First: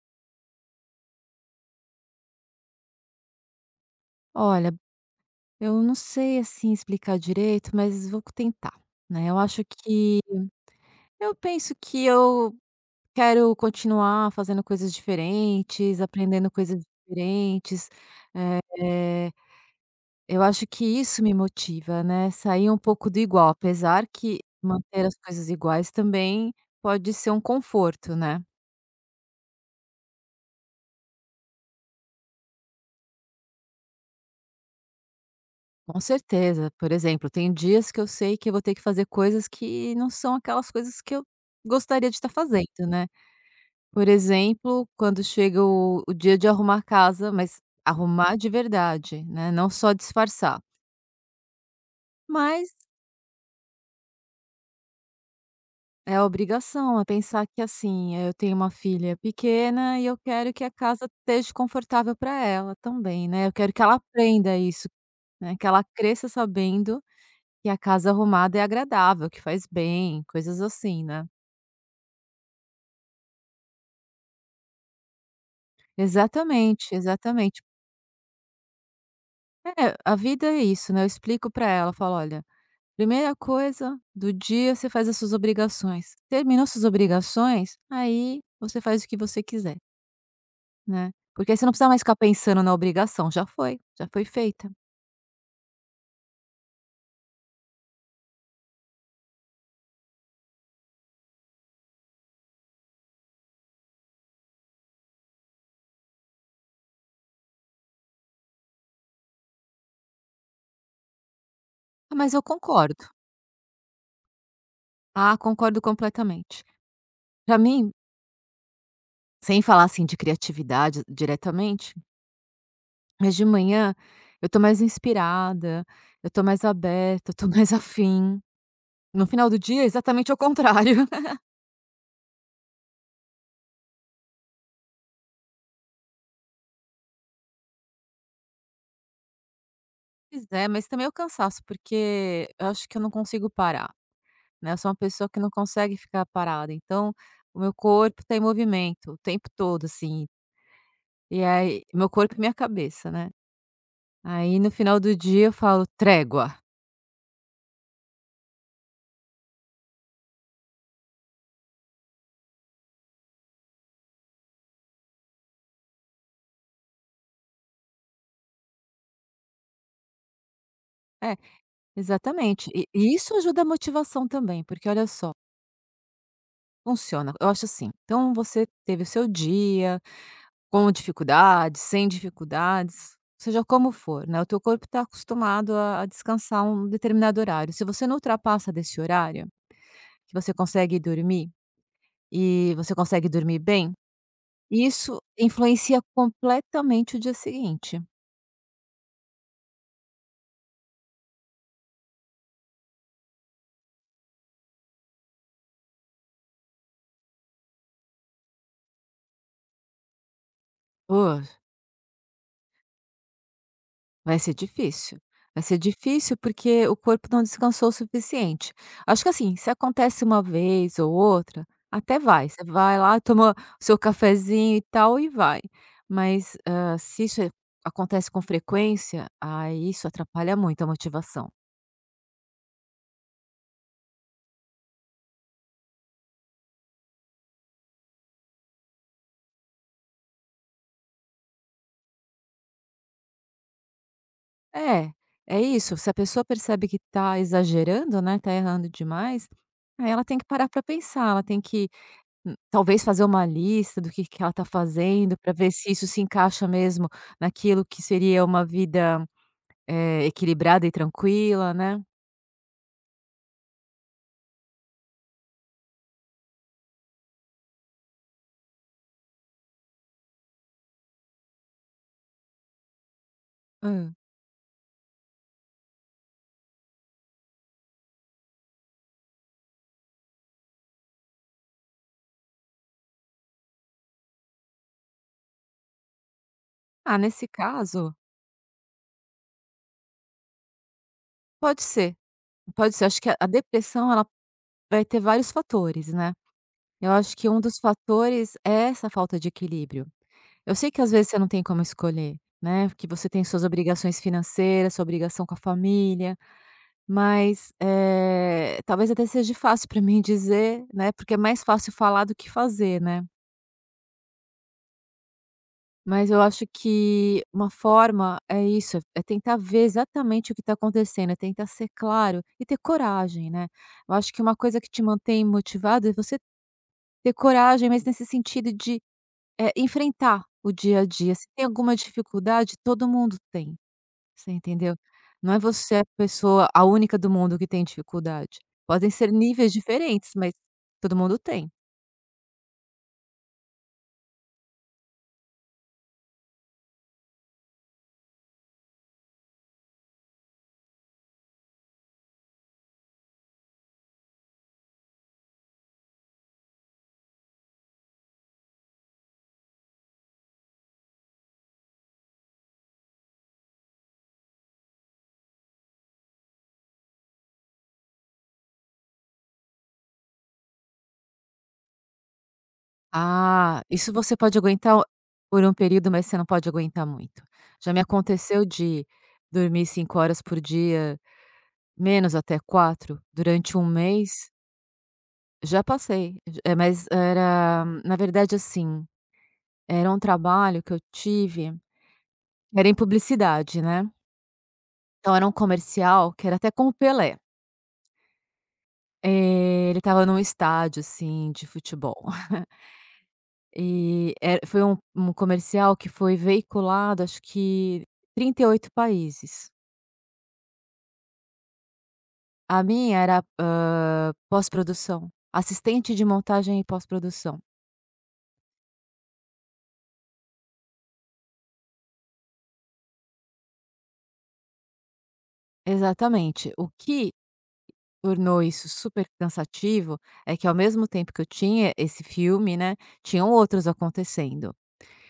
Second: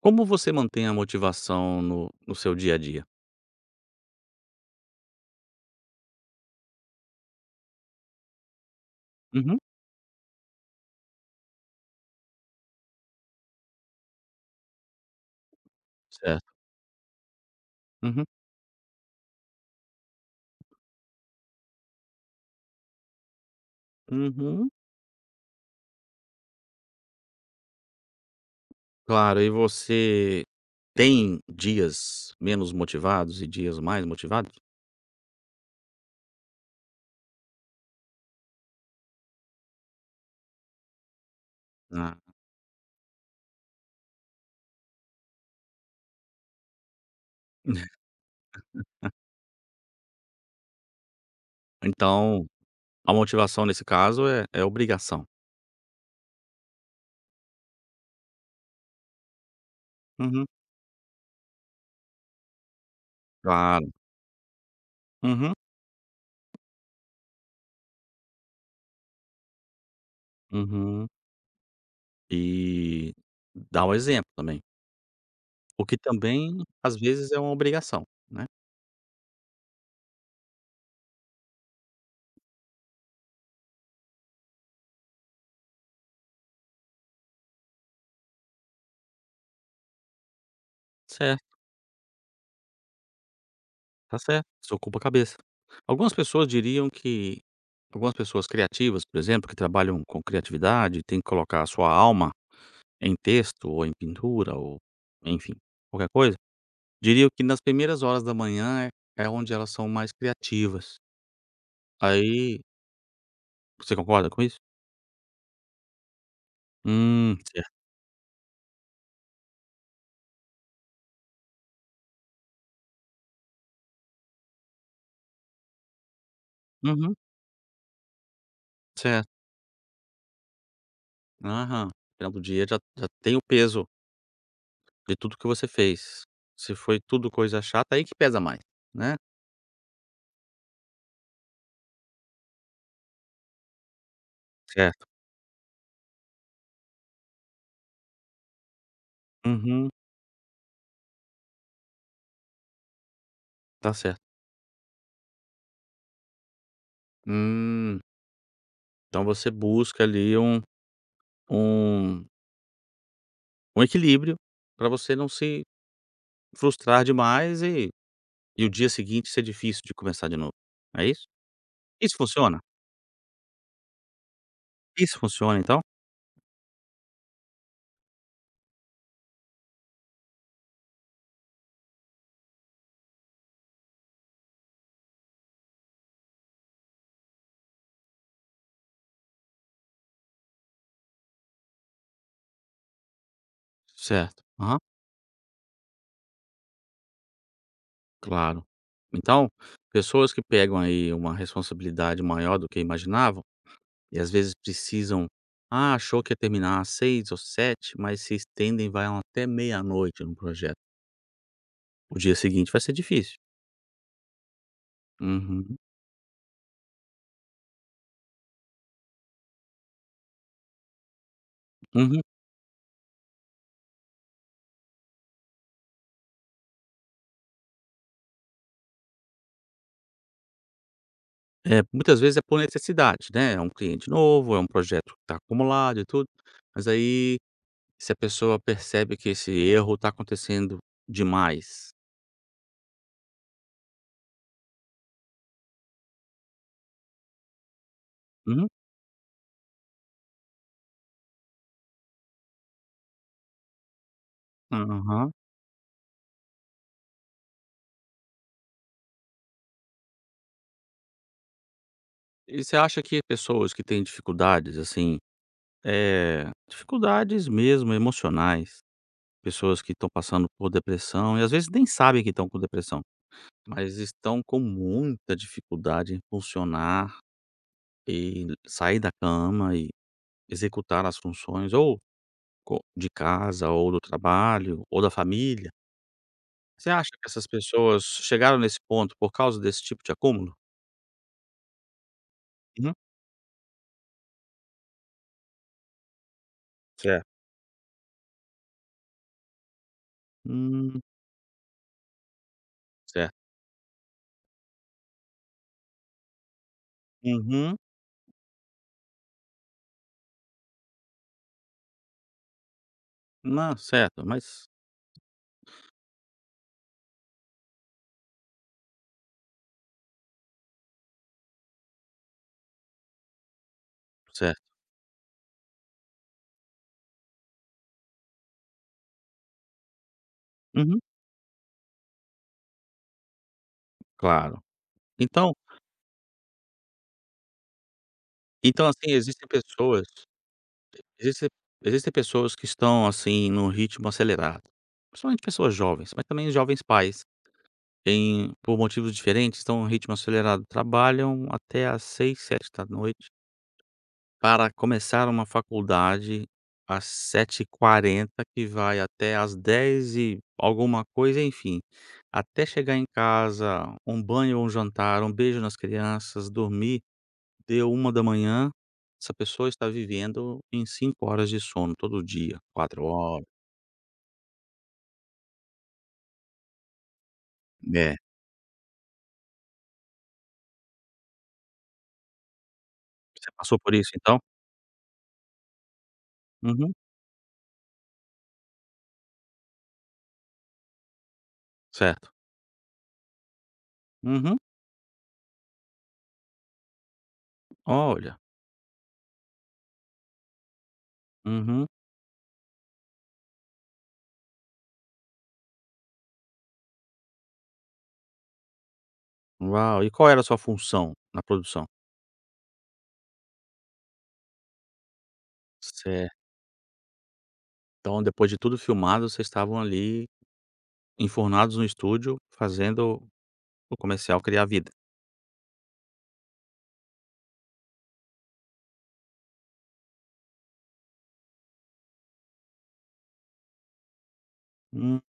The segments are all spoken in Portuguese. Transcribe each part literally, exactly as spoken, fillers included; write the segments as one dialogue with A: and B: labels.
A: Como você mantém a motivação no no seu dia a dia?
B: Olha, eu não sei, assim, explicar direito, mas vou tentar, né. Eu
A: Uhum,
B: acho que eu penso que eu quero continuar fazendo coisas diferentes, aprendendo
A: certo.
B: coisas diferentes,
A: Uhum,
B: eh, eu acho que isso me motiva, né, sair um pouco do igual, apesar que
A: uhum.
B: manter as coisas iguais também pode ser um conforto, né.
A: Claro, e você tem dias menos motivados e dias mais motivados?
B: Com certeza, por exemplo, tem dias que eu sei que eu vou ter que fazer coisas que não são aquelas coisas que eu gostaria de
A: Ah,
B: estar fazendo, né. Por exemplo, quando chega o o dia de arrumar casa, mas arrumar de verdade, né, não só disfarçar.
A: então
B: Mas
A: a motivação nesse caso é é obrigação.
B: é a obrigação, é pensar que, assim, eu tenho uma filha pequena e eu
A: Uhum,
B: quero que a casa esteja confortável para ela também, né, eu quero que
A: claro.
B: ela aprenda isso,
A: Uhum,
B: né, que ela cresça sabendo que a casa arrumada é agradável, que faz bem, coisas assim,
A: uhum.
B: né.
A: E dá um exemplo também, o que também
B: Exatamente,
A: às vezes é uma
B: exatamente.
A: obrigação, né.
B: É, a vida é isso, né, eu explico para ela, eu falo: "Olha, primeira coisa do dia, você faz as suas obrigações. Terminou suas obrigações, aí você faz o que você quiser, né.
A: Certo.
B: Porque aí você não precisa mais ficar pensando na obrigação, já foi, já
A: Tá
B: foi
A: certo,
B: feita."
A: isso ocupa a cabeça. Algumas pessoas diriam que algumas pessoas criativas, por exemplo, que trabalham com criatividade, têm que colocar a sua alma em texto ou em pintura ou, enfim, qualquer coisa, diriam que nas primeiras horas da manhã é é onde elas são mais criativas.
B: "Ah, mas eu
A: Aí
B: concordo."
A: você concorda com isso?
B: "Ah, concordo completamente."
A: Hum,
B: Pra
A: certo.
B: mim, sem falar, assim, de criatividade diretamente, mas de manhã eu tô mais inspirada, eu tô mais
A: Uhum,
B: aberta, eu tô mais afim. No
A: certo.
B: final do dia, é exatamente ao contrário.
A: Aham. No final do dia já já tem o peso de tudo que você fez. Se foi tudo coisa chata, aí que pesa mais, né.
B: Pois é, mas também é o cansaço, porque eu acho que eu não consigo parar, né? Eu sou uma
A: Certo.
B: pessoa que não consegue ficar parada, então o meu corpo tá em movimento o tempo todo,
A: Uhum,
B: assim. E aí meu corpo e minha cabeça, né.
A: tá certo.
B: Aí no final do dia eu falo: "Trégua".
A: Hum, então você busca ali um um um equilíbrio para você não se frustrar demais e e o dia seguinte ser difícil de começar de novo, é isso?
B: É,
A: Isso funciona?
B: exatamente. E e isso ajuda a motivação também, porque olha
A: Isso
B: só,
A: funciona então?
B: funciona. Eu acho assim, então você teve o seu dia com dificuldades, sem dificuldades, seja como for, né, o teu corpo está acostumado a a descansar um determinado horário. Se você não ultrapassa desse horário, que você consegue dormir. E você consegue dormir bem,
A: Certo, aham,
B: isso influencia completamente o dia seguinte.
A: claro. Então, pessoas que pegam aí uma responsabilidade maior do que imaginavam e às vezes precisam, ah, achou que ia terminar às seis ou sete, mas se estendem, vai até meia-noite no projeto.
B: Pô,
A: O dia seguinte vai ser difícil.
B: vai ser difícil. Vai ser
A: Uhum,
B: difícil porque o corpo não descansou o suficiente. Acho que assim, se acontece uma vez ou outra, até
A: uhum.
B: vai. Você vai lá, toma o seu cafezinho e tal e vai. Mas, hã, se isso é- acontece com frequência, aí isso atrapalha muito a motivação.
A: É, muitas vezes é por necessidade, né, é um cliente novo, é um projeto que está acumulado e tudo, mas aí se a pessoa percebe que esse erro está acontecendo demais.
B: É, é isso. Se a pessoa percebe que está exagerando, né, está
A: Uhum,
B: errando demais, aí ela tem que parar para pensar, ela tem que, hum, talvez fazer uma lista do que que ela está
A: aham.
B: fazendo para ver se isso se encaixa mesmo naquilo que seria uma vida, eh, equilibrada e tranquila, né.
A: E você acha que pessoas que têm dificuldades, assim, é dificuldades mesmo emocionais, pessoas que estão passando por depressão e às vezes nem sabem que estão com depressão, mas
B: Hã.
A: estão com muita dificuldade em funcionar e sair da cama e executar as funções ou Co de casa ou do trabalho ou da família. Você acha
B: Ah,
A: que essas
B: nesse
A: pessoas
B: caso,
A: chegaram nesse ponto por causa desse tipo de acúmulo?
B: pode ser,
A: Uhum.
B: pode ser. Acho que a a depressão ela vai ter vários fatores, né. Eu
A: Certo.
B: acho que um dos fatores é essa falta de equilíbrio. Eu sei que
A: Hum,
B: às vezes você não tem como escolher, né, que você
A: certo.
B: tem suas obrigações financeiras, sua obrigação com a família, mas,
A: Uhum.
B: eh, talvez até seja fácil para mim dizer, né, porque é mais fácil falar do que fazer, né.
A: Não, certo, mas
B: Mas eu acho que uma forma é isso, é tentar ver exatamente o que está acontecendo, é tentar ser claro e ter coragem, né. Eu acho que uma
A: certo.
B: coisa que te mantém motivado é você ter coragem, mas nesse sentido de, eh, enfrentar o dia
A: Uhum.
B: a dia. Se tem alguma dificuldade, todo mundo tem. Você
A: Claro.
B: entendeu? Não
A: Então
B: é você a pessoa, a única do mundo que tem dificuldade.
A: então,
B: Podem
A: assim,
B: ser
A: existem
B: níveis
A: pessoas
B: diferentes, mas todo mundo
A: existem
B: tem.
A: existem pessoas que estão, assim, num ritmo acelerado, principalmente pessoas jovens, mas também jovens pais, em por motivos diferentes, estão em um ritmo acelerado, trabalham até às seis, sete da noite. Para começar uma faculdade às sete e quarenta que vai até às dez e alguma coisa, enfim. Até chegar em casa, um banho, um jantar, um beijo nas crianças, dormir, deu uma da manhã, essa pessoa está vivendo em cinco horas de sono todo dia, quatro horas.
B: Ah, isso você pode aguentar por um período, mas você não pode aguentar muito. Já me
A: É,
B: aconteceu de dormir cinco horas por dia, menos até quatro
A: você
B: durante
A: passou
B: um
A: por isso então?
B: mês. Já passei, j eh,
A: Uhum,
B: mas era na verdade, assim, era um trabalho que eu tive,
A: certo.
B: era em publicidade, né.
A: Uhum.
B: Então era um comercial que era até com o Pelé.
A: Olha,
B: Eh, ele estava num estádio, assim, de
A: uhum.
B: futebol. E era foi um um comercial que foi veiculado, acho que trinta e oito países.
A: Uau, e qual era a sua função na produção?
B: A minha era, hã, pós-produção, assistente de
A: Certo,
B: montagem e pós-produção.
A: então depois de tudo filmado, vocês estavam ali enfurnados no estúdio, fazendo o comercial criar vida.
B: Exatamente. O que tornou isso super cansativo, é que ao mesmo tempo que eu tinha esse filme, né, tinham outros acontecendo
A: Hum,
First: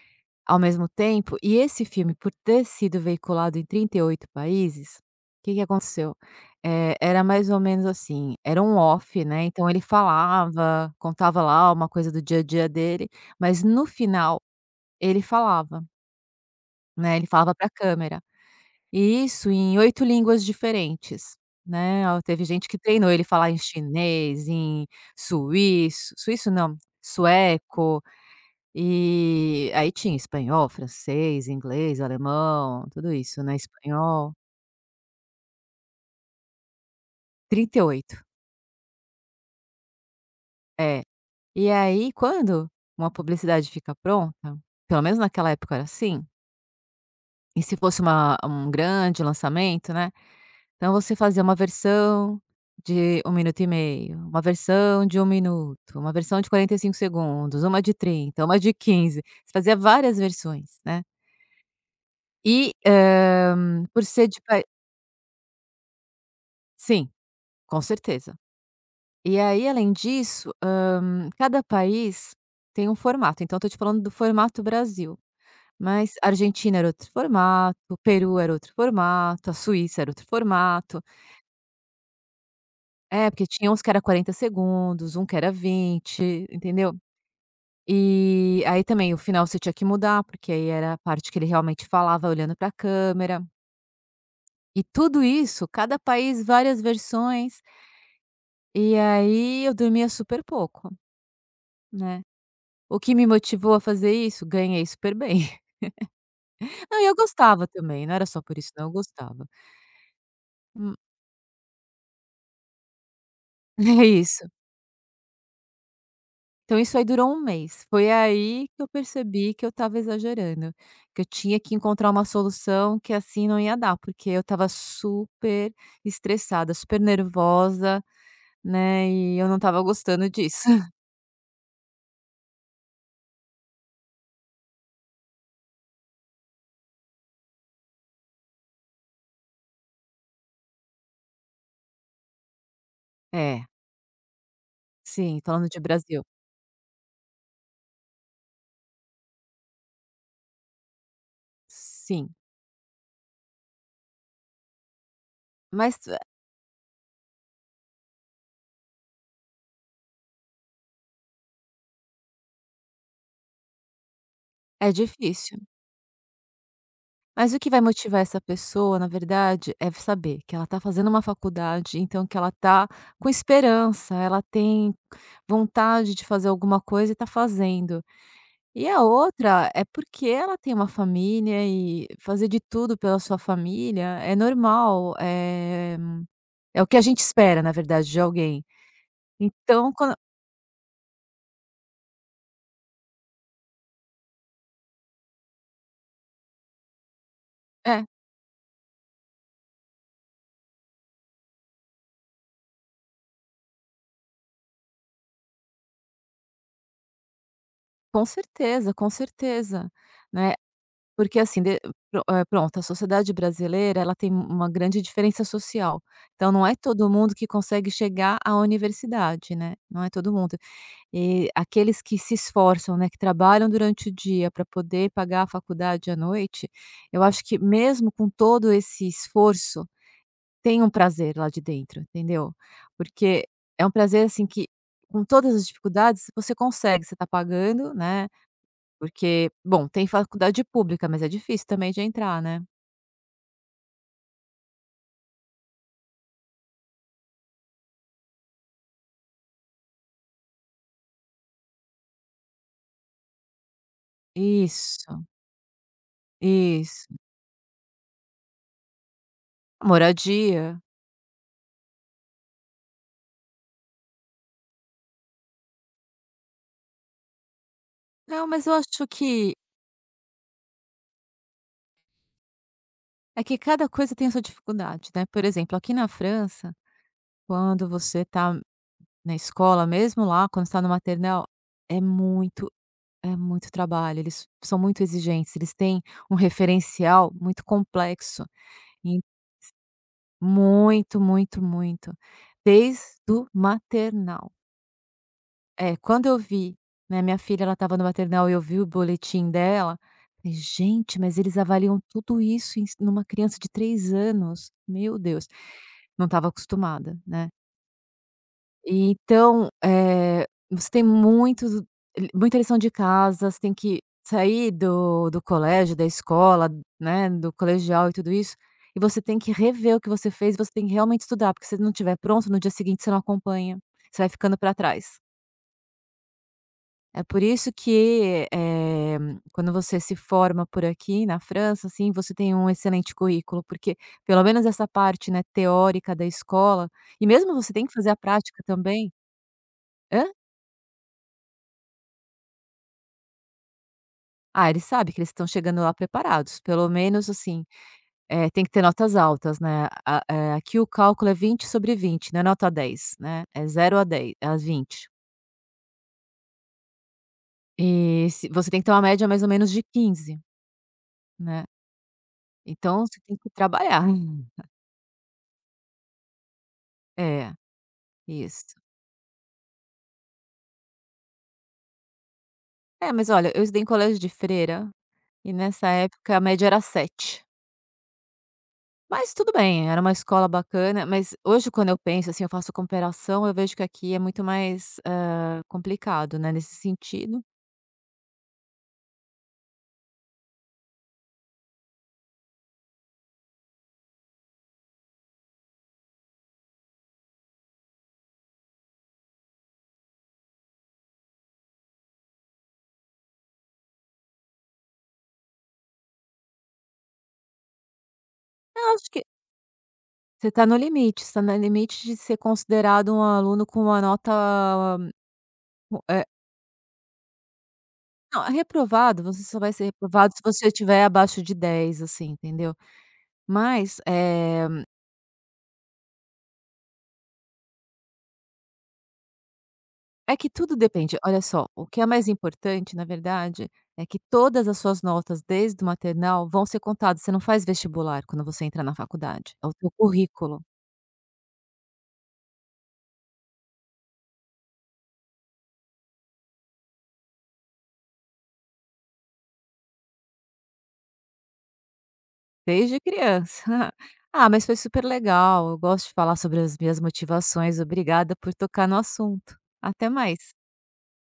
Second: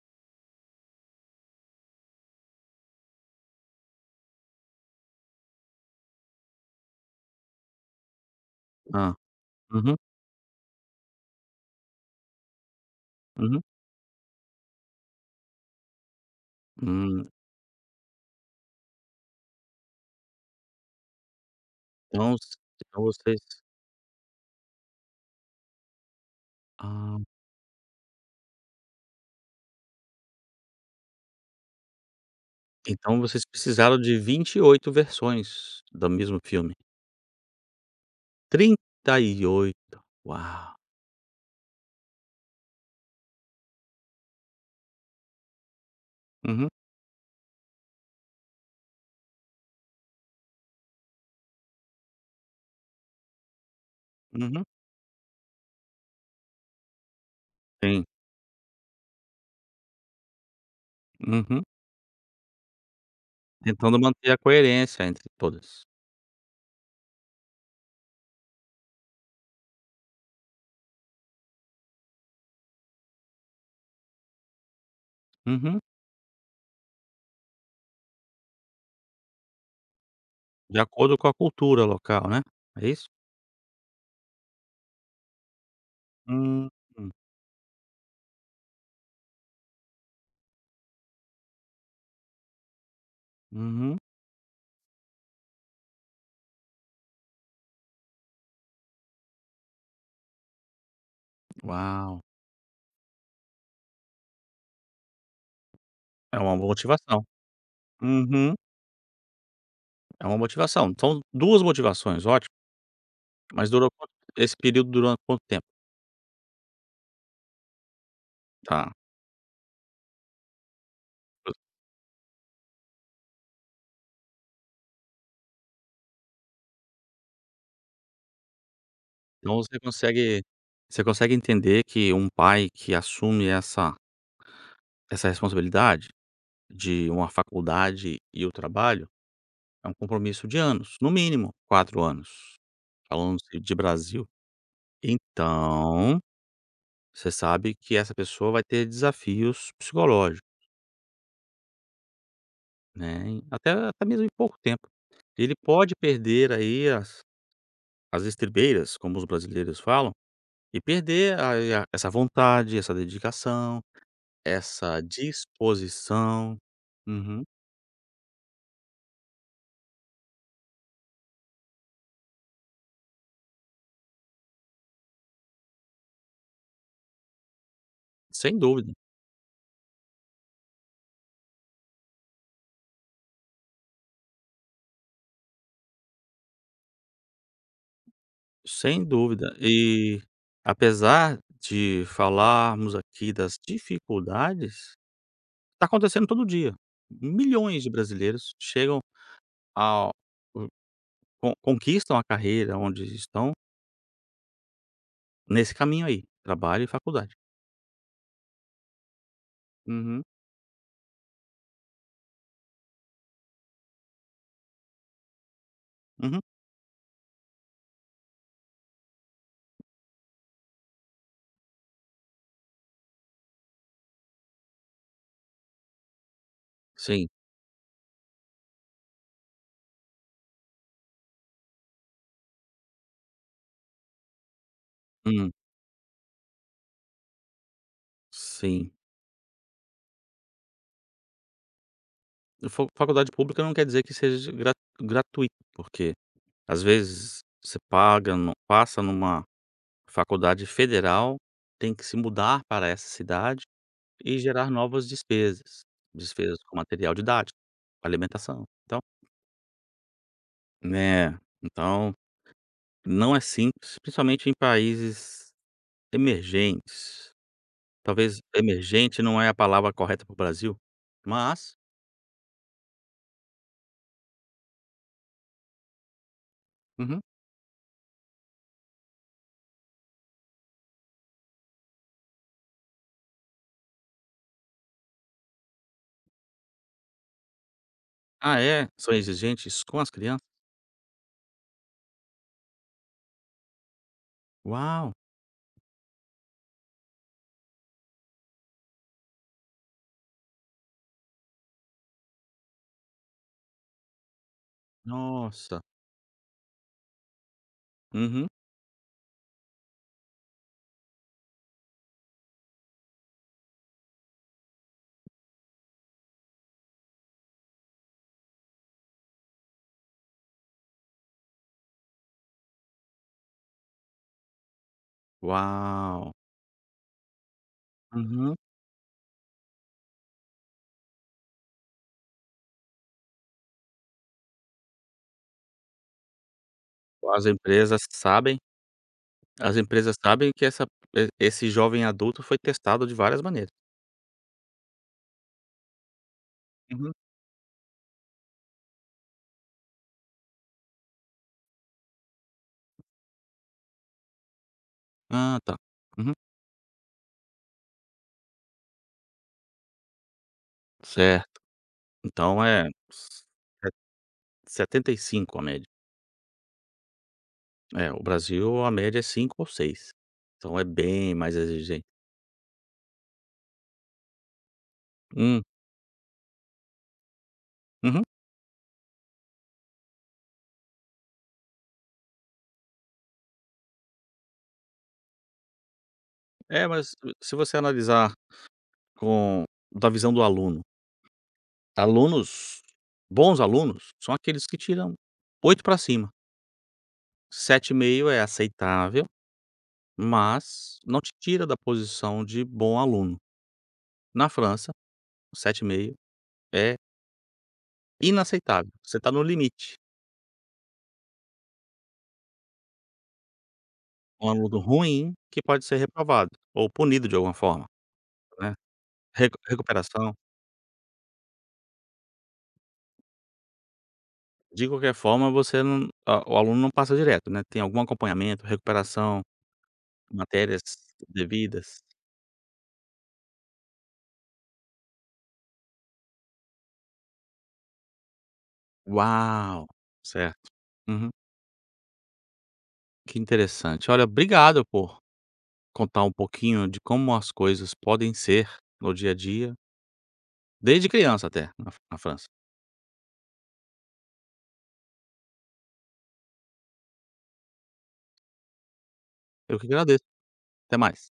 B: ao mesmo tempo, e esse filme por ter sido veiculado em trinta e oito países, o que que aconteceu? Eh, era mais ou menos assim, era um
A: hã.
B: off, né, então ele
A: Uhum,
B: falava, contava lá uma coisa do dia a dia dele, mas
A: uhum.
B: no final ele falava, né, ele
A: Hum,
B: falava para a câmera. Isso, em oito línguas diferentes, né. Ó,
A: então
B: teve
A: s
B: gente que
A: então
B: treinou ele
A: vocês
B: falar em chinês, em suíço suíço não,
A: ah,
B: sueco, e aí tinha espanhol, francês, inglês, alemão, tudo
A: então
B: isso,
A: vocês
B: né,
A: precisaram de
B: espanhol.
A: vinte e oito versões do mesmo filme.
B: Trinta e oito.
A: trinta e oito. Uau!
B: É. E aí quando uma publicidade fica pronta, pelo menos naquela época era assim,
A: Uhum,
B: e se fosse uma um grande lançamento, né, então você fazia uma versão de um minuto e meio, uma
A: uhum.
B: versão de um minuto, uma versão de quarenta e cinco segundos, uma de
A: Sim.
B: trinta, uma de quinze. Você fazia várias versões, né.
A: Uhum.
B: E, hã,
A: Tentando
B: por ser
A: manter a
B: de pa
A: coerência entre todas.
B: sim, com certeza. E aí além disso, hã, cada país tem um formato, então eu tô te falando do formato Brasil,
A: Uhum.
B: mas a Argentina era outro formato, o Peru era outro formato, a Suíça era outro
A: De
B: formato.
A: acordo com a cultura local, né, é isso?
B: É, porque tinha uns que era quarenta segundos, um que era vinte,
A: Hum,
B: entendeu? E aí também o final você tinha que mudar, porque aí era a parte que ele realmente falava olhando para a câmera.
A: uhum.
B: E tudo isso, cada país, várias versões. E aí eu dormia super pouco, né.
A: Uau!
B: O que me motivou a fazer isso? Ganhei super bem.
A: É uma
B: Não, e eu
A: motivação.
B: gostava também, não era só
A: Uhum.
B: por isso não, eu gostava.
A: É uma motivação.
B: Hum,
A: São duas motivações, ótimo. Mas durou
B: é
A: quanto
B: isso.
A: esse período durou quanto tempo?
B: Então isso aí durou um mês. Foi aí que eu
A: Tá.
B: percebi que eu estava exagerando, que eu tinha que encontrar uma solução, que assim não ia dar, porque eu estava super estressada, super nervosa, né, e eu não
A: Então você
B: estava gostando
A: consegue
B: disso.
A: você consegue entender que um pai que assume essa essa responsabilidade de uma faculdade e o trabalho, é um compromisso de anos, no mínimo quatro anos, falando
B: É,
A: de Brasil.
B: sim, falando de
A: Então,
B: Brasil.
A: você sabe que essa pessoa vai ter desafios psicológicos,
B: Sim,
A: né, Em- até até mesmo em pouco tempo. Ele pode
B: mas
A: perder aí as As estribeiras, como os brasileiros falam, e perder a a essa vontade, essa dedicação,
B: é
A: essa
B: difícil.
A: disposição. Uhum.
B: Mas o que vai motivar essa pessoa, na verdade, é saber que ela está fazendo uma faculdade, então que ela está com esperança, ela tem vontade de fazer alguma coisa e está fazendo.
A: Sem
B: E
A: dúvida,
B: a outra é porque ela tem uma família e fazer de tudo pela sua família é normal, é é o que a gente espera, na verdade, de alguém.
A: sem dúvida.
B: Então quando
A: E apesar de falarmos aqui das dificuldades, está acontecendo todo dia. Milhões de
B: é,
A: brasileiros chegam ao, con conquistam a carreira onde estão nesse caminho aí, trabalho e faculdade.
B: com certeza, com certeza,
A: Uhum,
B: né. Porque assim de pro eh, pronto, a sociedade brasileira, ela tem uma grande diferença social,
A: uhum.
B: então não é todo mundo que consegue chegar à universidade, né, não é todo mundo. E aqueles que se esforçam, né, que trabalham durante o dia para poder pagar a faculdade à noite, eu
A: Sim.
B: acho que mesmo com todo esse esforço, tem um prazer lá de dentro, entendeu? Porque é um prazer, assim, que com
A: Hum,
B: todas as dificuldades você consegue, você está pagando, né,
A: sim.
B: porque, bom, tem faculdade pública, mas é difícil também de entrar, né.
A: Fa faculdade pública não quer dizer que seja gra gratuito, porque às vezes você paga, nu passa numa faculdade federal, tem que se mudar para essa cidade e gerar novas
B: Isso,
A: despesas, despesas com material
B: isso.
A: didático, alimentação, então,
B: Moradia.
A: né, então não é simples, principalmente em países emergentes, talvez
B: Não, mas eu acho
A: emergente não é
B: que
A: a palavra correta para o Brasil, mas.
B: é que cada coisa tem a sua dificuldade, né. Por exemplo, aqui na França.
A: Uhum.
B: Quando você está na escola, mesmo lá, quando está no maternal, é muito, é muito trabalho. Eles são muito exigentes, eles têm um referencial muito complexo,
A: Ah é? São
B: e
A: exigentes com as crianças?
B: muito, muito, muito, desde o maternal.
A: Uau,
B: É, quando eu vi, né, minha filha, ela estava no maternal e eu vi o boletim dela, falei: "Gente, mas eles avaliam tudo isso em s numa criança de três anos, meu Deus".
A: nossa.
B: Não estava acostumada, né.
A: Uhum.
B: E então, eh, você tem muitos, muita lição de casa, você tem que sair do do colégio, da escola, né, do colegial e tudo isso, e você tem que rever o que você fez, você tem que realmente estudar, porque se não estiver pronto, no dia seguinte você não acompanha, você vai ficando para trás.
A: Uau!
B: É por isso que,
A: Uhum.
B: eh, quando você se forma por aqui na França, assim, você tem um excelente currículo, porque pelo menos essa parte, né, teórica da escola, e
A: As
B: mesmo você tem que
A: empresas
B: fazer a
A: sabem
B: prática também.
A: as empresas
B: Hã?
A: sabem que essa e esse jovem adulto foi testado de várias maneiras.
B: Ah, ele sabe que eles estão chegando lá preparados, pelo
A: Uhum.
B: menos assim, eh, tem que ter notas altas, né. A eh, aqui o cálculo é vinte sobre vinte, não é nota dez, né, é zero a dez, a vinte.
A: Ah, tá. Uhum.
B: E se você tem que ter uma média mais ou menos de quinze,
A: Certo.
B: né,
A: Então é
B: então você tem que trabalhar.
A: se setenta e cinco a média.
B: É,
A: É, o
B: isso.
A: Brasil a média é cinco ou seis. Então é bem mais exigente.
B: É, mas olha, eu estudei em colégio de freira, e
A: Hum,
B: nessa época a média era sete.
A: uhum.
B: Mas tudo bem, era uma escola bacana, mas hoje quando eu penso, assim, eu faço comparação, eu vejo que aqui é muito mais, hã, complicado, né, nesse
A: É, mas
B: sentido.
A: se você analisar com da visão do aluno, alunos bons alunos são aqueles que tiram oito para cima, sete e meio é aceitável. Mas não te tira da posição de bom aluno. Na França, sete e meio é inaceitável,
B: Eu acho
A: você
B: que
A: está no limite.
B: você está no limite, você tá no limite de ser considerado um aluno com uma nota,
A: Um aluno ruim que pode ser
B: eh,
A: reprovado ou punido de alguma forma,
B: não, é
A: né,
B: reprovado, você
A: recu
B: só vai ser reprovado
A: recuperação.
B: se você estiver abaixo de dez, assim, entendeu. Mas, eh,
A: De qualquer forma, você não a o aluno não passa direto, né, tem algum acompanhamento, recuperação,
B: é que tudo
A: matérias
B: depende, olha só, o que
A: devidas.
B: é mais importante, na verdade, é que todas as suas notas desde o maternal vão ser contadas, você não faz vestibular quando você entra na faculdade, é o
A: Uau!
B: teu currículo.
A: Certo. Uhum. Que interessante. Olha, obrigado por contar um pouquinho de como as coisas podem ser no dia a dia. Desde criança até, na Fran na França.
B: Desde criança. Ah, mas foi super legal. Eu gosto de falar sobre as minhas motivações. Obrigada por tocar no assunto.
A: Eu que
B: Até
A: agradeço,
B: mais.
A: até mais.